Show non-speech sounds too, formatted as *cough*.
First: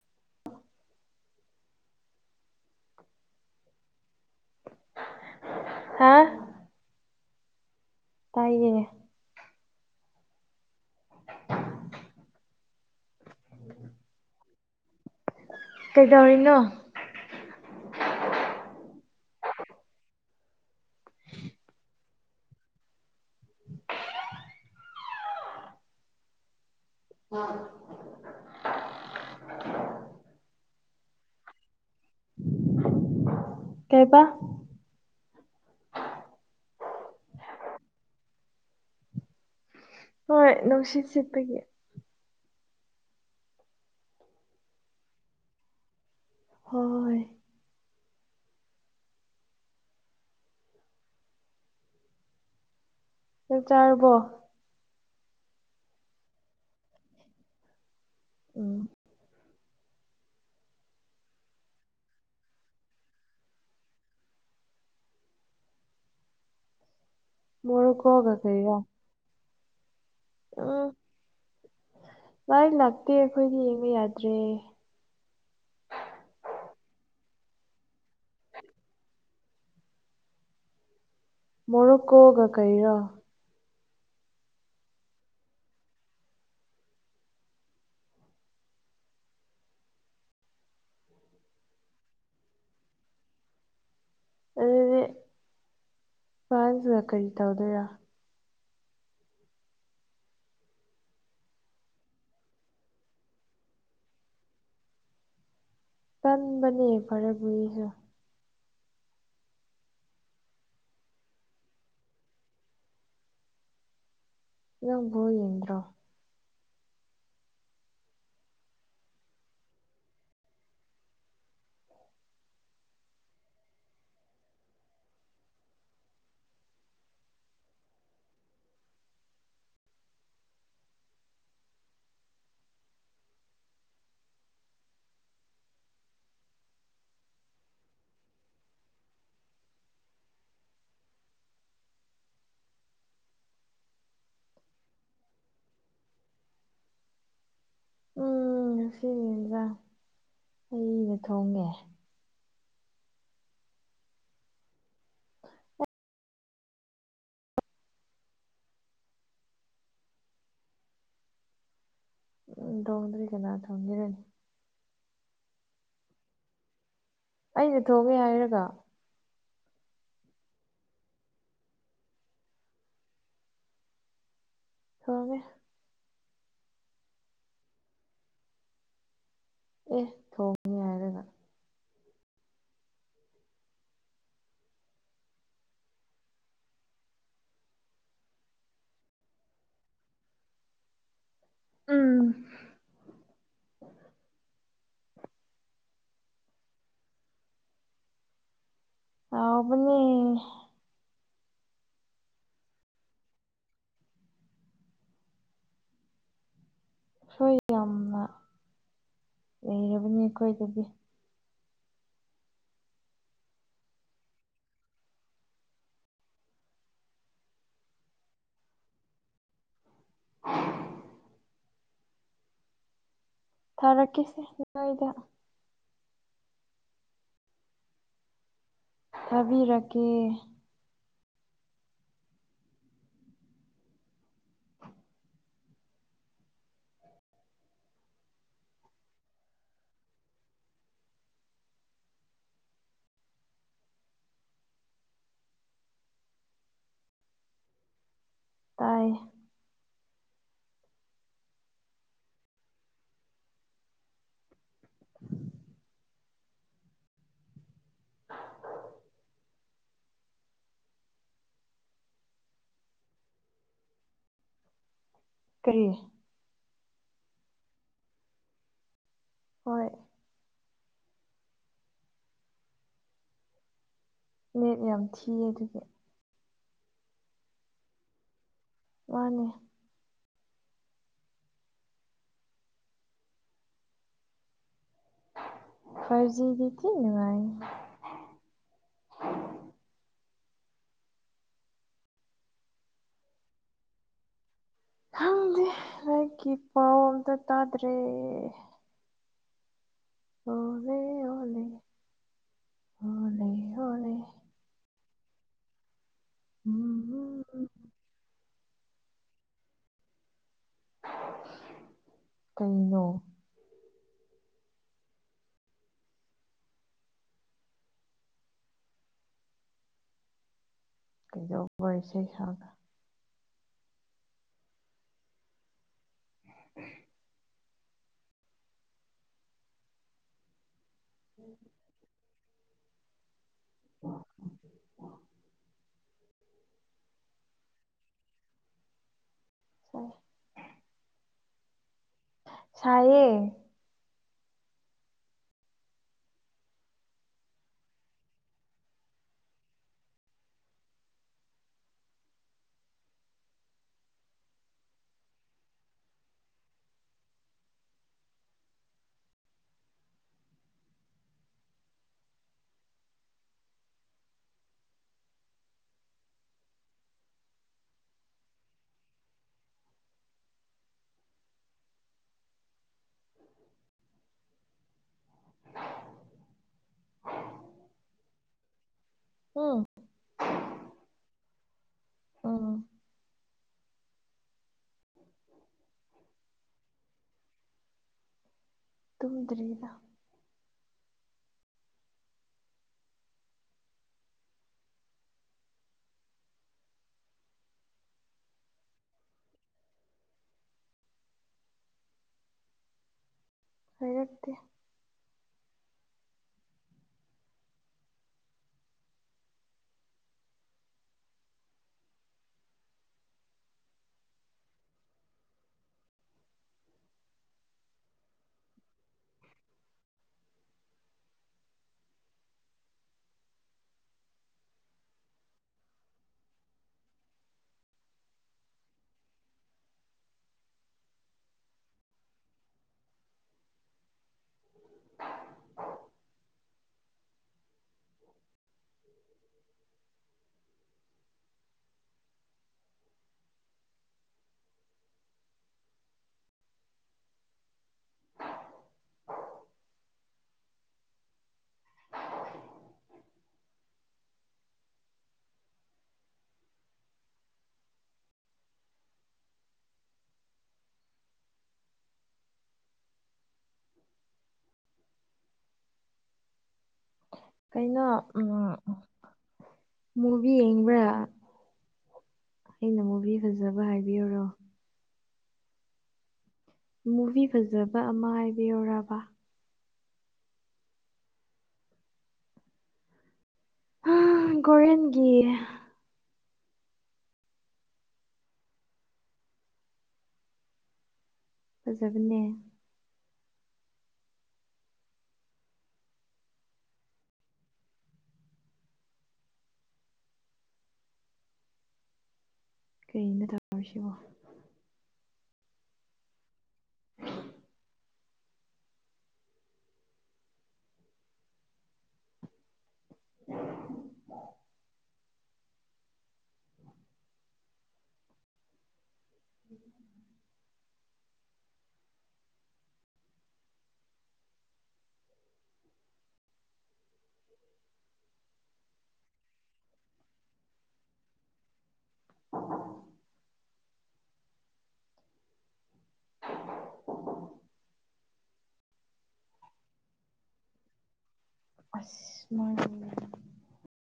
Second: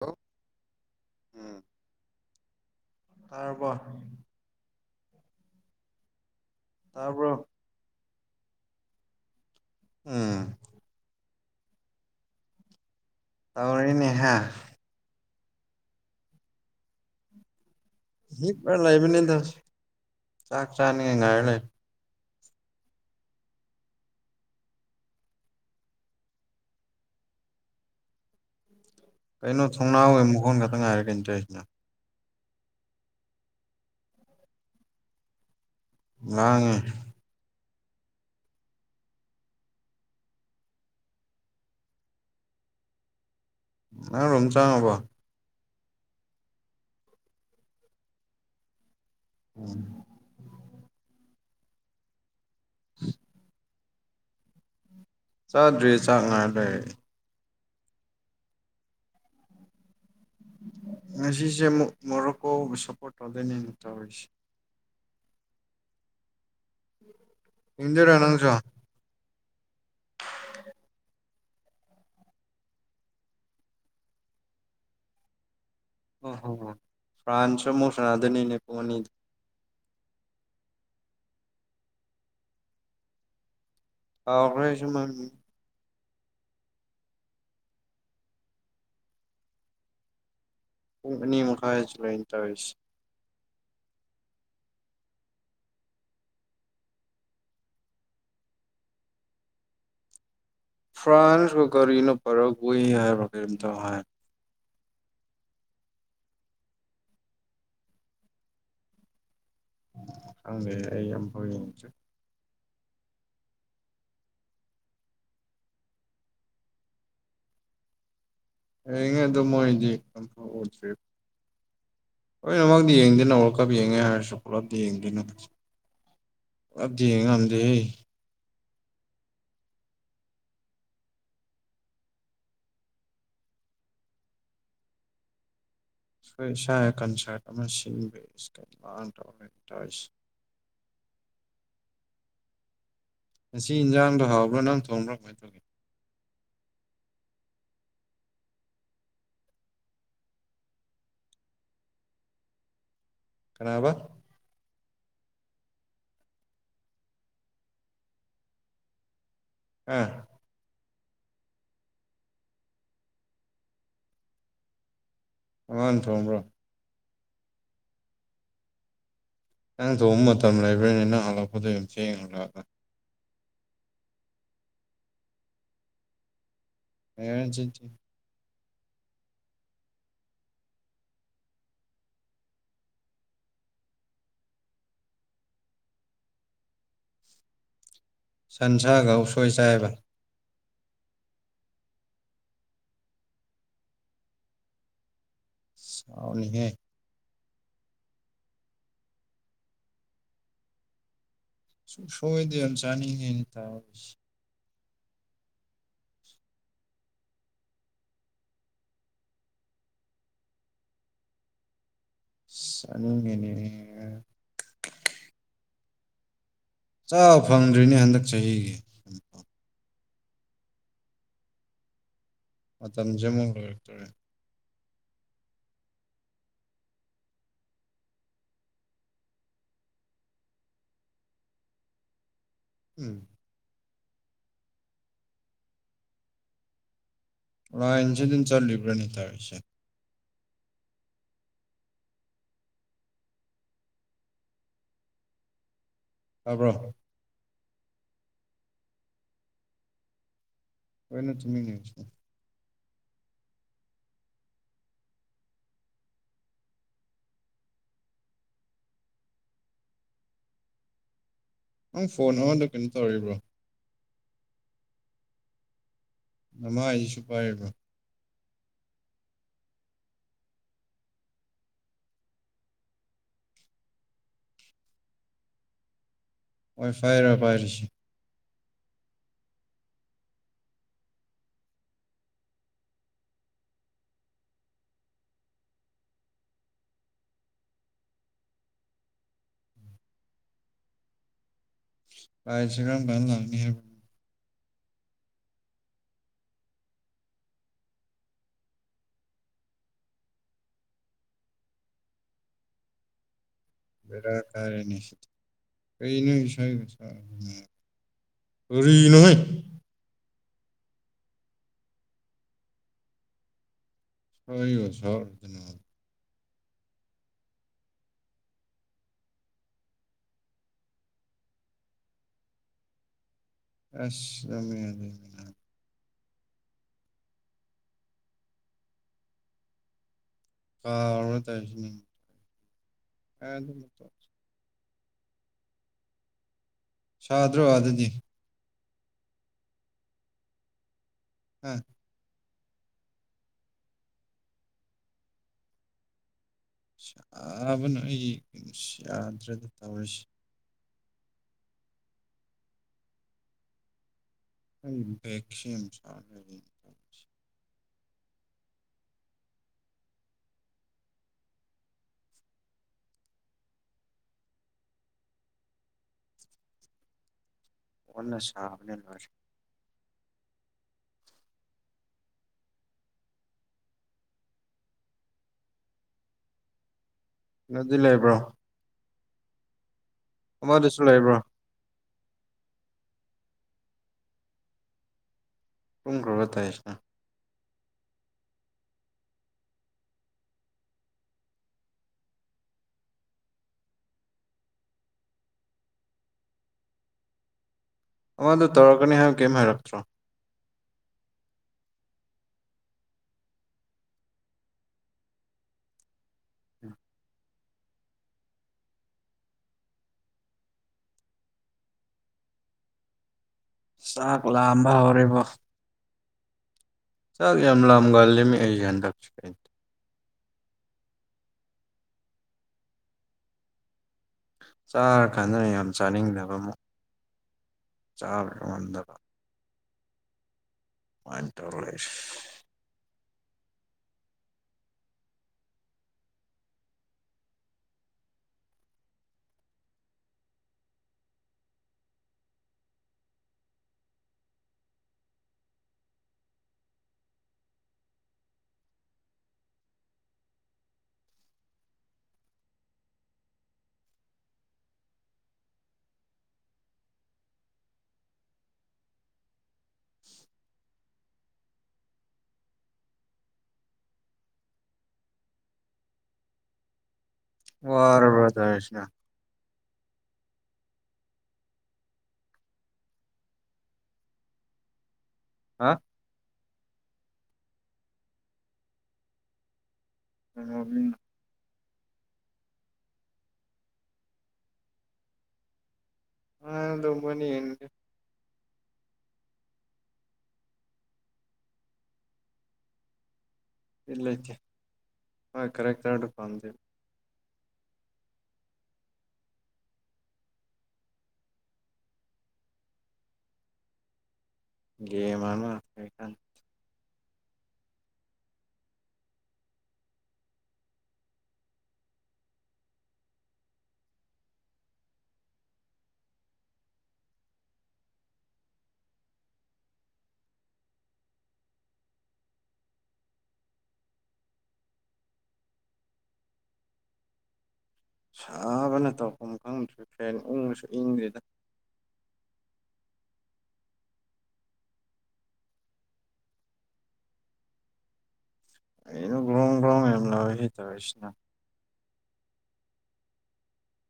ꯍꯜꯂꫭ ꯑꯝ ꯇꯥꯔꯕꫭ ꯍꯥ ꯇꯥꯕꯔꯣ ꯇꯥꯏꯌꯦ ꯎꯝ ꯇꯧꯔꯥꯅꯤꯅ‌ꯦ ꯅꯍꯥ ꯀꯩꯗꯧꯔꯤꯅꯣ ꯍꯤꯄꫪ ꯂꯩꯕꯅꯤꯗ ꯆꯥꯛ ꯆꯥꯅꯤꯡꯉꯥꯏ ꯉꯥꯏꯔ ꯂꯩ ꯀꯩꯅꯣ ꯊꯣꯡꯅꯥꯎꯋ ꯃꯈꯣꯟ ꯉꯥꯛꯇ ꯉꯥꯏꯔ‌ꯦ ꯀꯩꯅꫭꯇꯧꯁꯤꯅ ꯀꯩꯕ ꯉꫪꯥꯡꯅ‌ꯦ ꯍꯣꯏ ꯅꯨꯡꯁꯤꯠ ꯁꯤꯠꯄꯒꯤ ꯅꯪ ꯔꯣꯝ ꯆꯪꯉꯕꯣ ꯍꯣꯏ ꯎꯝ *unintelligible* ꯆꯥꯛ ꯆꯔꯕꯣ ꯆꯥꯗ꯭ꯔꯤ ꯆꯥꯛ ꯉꯥꯏ ꯂꯩ ꯎꯝ ꯉꯁꯤꯁꯦ ꯃꯨꯛ ꯃꯣꯔꯣꯀꯣꯒꯤ ꯁꯞꯄꯣꯔꯠ ꯇꯧꯗꫭꯏꯅꯤꯅ‌ꯦ ꯇꯧꯔꯤꯁꯦ ꯌꯦꯡꯗꯣꯏꯔꯣ ꯃꫭꯔꫭꯀꫭꯒ ꯅꯪꯁꯨ ꯀꯩꯒ *unintelligible* ꯂꯥꯏ ꯂꯥꯛꯇꯦ ꯑꯩꯈꯣꯏꯗꯤ ꯃꯩ ꯌꯥꯗ꯭ꯔꯦ ꯑꯣ ꯍꯣ ꯐ꯭ꯔꯥꯟꯁꯨ ꯃꯨꯛ ꯁꯟꯅꯗꫭꯏꯅꯤꯅ‌ꯦ ꯄꯨꯡ ꯑꯅꯤꯗ ꯃꫭꯔꫭꯀꯣꯒ ꯀꯩꯔꯥ ꯀꯥꯎꯒ꯭ꫪ‌ꯦ ꯑꯩꯖꯨ ꯃꯃꯤꯡ ꯄꯨꯡ ꯑꯅꯤ ꯃꯈꯥꯏꯗꯁꯨ ꯂꯩꯅ‌ꯦ ꯇꯧꯔꯤꯁ‌ꯦ ꯑꯗꯨꯗꯤ ꯐ꯭ꫪꯟꯁꯒ ꯀꯔꯤꯇꯧ ꯗꫭꯏꫪ ꯐ꯭ꯔꯥꯟꯁꯂ ꯀꫪꯤꯅꫭ ꯄꫪꯒꫭꯏ ꯍꯥꯏꯕ꯭ꫪ ꯀꯩꯅꫭꯝꯇ ꯍꯥꯏ ꯀꯟꯕꯅ‌ꯦ ꯐꯔꯦꯒꯨꯏꯁꯨ ꯈꯪꯗ‌ꯦ ꯑꯩ ꯑꯐꯥꯎꯕ ꯌ‌ꯦꯡꯗꯤ ꯌꯝꯐꯥꯎ ꯌ‌ꯦꯡꯗ꯭ꫪꫭ ꯍꯉ ꯑꯗꯨ ꯃꯣꯏꯗꯤ ꯎꯗꯦ ꯍ ꯅꯃꯛꯗꯤ ꯌꯦꯡꯗꯅ ꯑꯣꯔꯜ ꯀꯥꯞ ꯌꯦꯡꯉꯦ ꯍꯥꯏꯔ ꯁꯀꯂꯞꯗꯤ ꯌꯦꯡꯗꯅ ꯄꯨꯂꯞꯇꯤ ꯌ‌ꯦꯡꯉꯝꯗ‌ꯦꯍ‌ꯦ ꯏꯁꯣꯏ ꯏꯁꯥ ꯀꯟꯁꯔꯠ ꯑꯃ ꯁꯤꯟꯕ ꯏꯁꯀꯗꯤꯃ ꯇꯁ *inaudible* ꯉꯁꯤ ꯏꯟꯖꯥꯡꯗꯣ ꯍꯥꯎꯕ꯭ꯔꯥ ꯅꯪ ꯊꯣꯡꯕ꯭ꯔꯥ ꯀꯃꯥꯏꯅ ꯇꯧꯒꯦ ꯎꯝ ꯉ ꯁꯤꯟꯖꯥꯡ ꯑꯩꯩꯅ ꯊꯣꯡꯉꯦ ꯀꯅꯥꯕ ꯑꯥ ꯎꯝ ꯗꯣꯡ ꯇꯔꯤꯀ ꯅ ꯆꯣꯡꯅꯤ ꯔꯅꯤ ꯋꯥ ꯊꯣꯡꯕ꯭ꯔꯣ ꯑꯩꯅ ꯊꯣꯛꯒꯦ ꯍꯥꯏꯔꯒ ꯅꯪ ꯊꯣꯡꯕ ꯃꯇꯝ ꯂꯩꯕ꯭ꯔꯅꯤ ꯅꯪ ꯍꯜꯂꯛꯄꯗ ꯑꯗꯨꯨꯝ ꯆꯦꯡꯉ ꯍꯒ ꯑ ꯁꯤ ꯑꯦ ꯊꯣꯡꯉ ꯍꯥꯏꯔꯒ ꯁꯟꯁꯥꯒ ꯎꯁꯣꯏ ꯆꯥꯏꯕ ꯎꯝ ꯁꯥꯎꯅꯤꯍꯦ ꯑꯕꯅꯤ ꯁꯣꯏꯗꯝ ꯆꯅꯤꯇ ꯁꯣꯏ ꯌꯥꯝꯅ ꯂꯩꯔꯕꯅꯤ ꯑꯩꯈꯣꯏꯗꯗꯤ ꯆꯒꯅꯦ ꯆꯕ ꯐꯪꯗ꯭ꯔꯤꯅꯦ ꯍꯟꯗꯛ ꯆꯍꯤꯒꯤ ꯃꯇꯝꯁꯦ ꯃ ꯂꯥꯛꯛꯇꯔꯦ ꯍꯣꯏꯗ ꯇꯕꯤꯔꯀꯦ ꯎꯝ ꯂꯥꯏꯟꯁꯤ ꯑꯗꯨꯟ ꯆꯠꯂꯤꯕ꯭ꯔꯥꯅꯤ ꯇꯔꯤꯁꯦ ꯇꯥꯔꯕ꯭ꯔꯣ ꯇꯥꯏ ꯍꯣꯏꯅ ꯊꯃꯤ ꯅꯁ ꯅꯪ ꯐꯣꯟ ꯑꯃꯗ ꯀꯩꯅꯣ ꯇꯧꯔꯤꯕ꯭ꯔꯣ ꯀꯔꯤ ꯅꯃꯥ ꯍꯥꯏꯁꯤꯁꯨ ꯄꯥꯏꯔꯤꯕ ꯍꯣꯏ ꯃꯦꯠ ꯌꯥꯝ ꯊꯤꯌꯦ ꯑꯗꯨꯒꯤ ꯍꯣꯏ ꯐꯔꯔꯣꯏ ꯐꯥꯏꯔꯤꯁꯤ ꯃꯥꯅꯤ ꯐꯔꯖꯤꯗꯤꯇꯤꯅꯅꯨꯡꯚꯥꯏ *inaudible* ꯄꯥꯏꯁꯦ ꯀꯝ ꯥꯟꯂꯅꯤ ꯍꯥꯏꯦ ꯈꯪꯗꯦ ꯍꯀꯤ ꯄꯥꯎ ꯑꯝꯇ ꯇꯥꯗ꯭ꯔꯦ ꯍꯣꯂ ꯍꯣꯂ ꯍꯣꯂ ꯍ ꯕꯔꯥ ꯀꯅꯤ ꯁꯤ ꯀꯩ ꯅꯁ ꯎꯝ ꯔꯤ ꯅꯣꯍꯣꯏ ꯀꯩꯅꯩꯅꯣ ꯁ ꯑꯣ ꯁꯗꯅꯥ ꯀꯩꯖꯧ ꯋꯥꯔꯤ ꯋꯥꯔꯤ ꯏꯁꯩꯩ ꯍꯒ ꯑ ꯃ ꯂꯩ *inaudible* ꯀꯥꯔ ꯇꯧꯁꯤ ꯑ ꯑꯗꯨꯝ ꯁꯥꯗ꯭ꯔꯣ ꯑ ꯑꯗꯨꯗꯤ ꯑꯣ ꯎꯝ ꯁꯥꯏꯌꯦ ꯁꯥꯕꯅ ꯑꯩ ꯏꯁ ꯌꯥꯗ꯭ꯔꯦꯗ ꯇꯧꯔꯤꯁꯦ ꯑꯩ *unintelligible* *inaudible* ꯑꯣꯟꯅ ꯁꯥꯕꯅꯦ ꯂꯣꯏꯔꯦ *inaudible* ꯅꯗꯤ ꯂꯩꯕ꯭ꯔꯣ ꯍꯣ ꯑꯃꯗꯨꯁꯨ ꯂꯩꯕ꯭ꯔꯣ ꯑ ꯇꯨꯝꯈ꯭ꯔꯕꯣ ꯇꯩꯁꯤꯅ ꯇꯨꯝꯗ꯭ꯔꯤꯗ ꯑꯃꯗꯣ ꯇꯧꯔꯛꯀꯅꯤ ꯍꯥꯏꯕ ꯀꯔꯤꯝ ꯍꯥꯏꯔꯛꯇ꯭ꯔꯣ ꯍꯥꯏꯔꯛꯇꯦ ꯆꯥꯛ ꯂꯥꯝꯕ ꯍꯧꯔꯤꯕꯣ ꯆꯥꯛ ꯌꯥꯝ ꯂꯥꯝꯒꯂꯦ ꯑꯩꯖꯦ ꯍꯟꯗꯛꯁꯦ ꯆꯥꯔ ꯀꯥꯟꯗꯅ ꯌꯥꯝ ꯆꯥꯅꯤꯡꯗꯕ ꯑꯃꯨꯛ ꯆꯥꯔ *unintelligible* ꯉꯝꯗꯕ ꯃꯥꯏꯟ ꯇꯧꯔ *unintelligible* ꯂꯦꯁ *inaudible* *inaudible* ꯀꯩꯅꯣ ꯋꯥꯔꯕ꯭ꯔ ꯎꯝ ꯇꯧꯔꯤꯁꯤꯅ ꯃꯨꯚꯤ ꯌꯦꯡꯕ꯭ꯔꯥ ꯑꯩꯅ ꯃꯨꯚꯤ ꯐꯖꯕ ꯍꯥꯏꯕꯤꯌꯨꯔꯣ ꯍꯥ ꯃꯨꯚꯤ ꯐꯖꯕ ꯑꯃ ꯍꯥꯏꯕꯤꯌꯨꯔꯥꯕ *unintelligible* ꯑꯥ ꯒꯣꯔꯤꯌꯟꯒꯤ ꯑ ꯑꯗꯨꯝꯕ ꯑꯣꯏꯅ ꯌꯦꯡꯉꯒꯦ ꯐꯖꯕꯅꯦ ꯏꯛꯂꯦꯠꯀꯤ ꯀꯦꯔꯦꯛꯇꯔꯗꯣ ꯄꯥꯝꯗꯦ ꯀꯩꯅꯣ ꯇꯧꯔꯤꯁꯤꯕꯣ ꯒꯦ ꯃꯥꯟꯕꯉꯥꯛꯇꯅꯦ ꯀꯥꯟ *inaudible* ꯁꯥꯕꯅ ꯇꯧꯐꯝ ꯈꯪꯗ꯭ꯔꯦ ꯐꯦꯟ ꯎꯪꯉꯁꯨ ꯏꯪꯗ꯭ꯔꯤꯗ *inaudible* *inaudible* ꯀꯩꯅꯣ ꯕ꯭ꯔꯣꯡ ꯕ꯭ꯔꯣꯡ ꯌꯥꯝ ꯂꯥꯎꯋꯤꯍꯦ ꯇꯧꯋꯤꯁꯤꯅ ꯑꯁ ꯃꯣꯏ *unintelligible* *inaudible*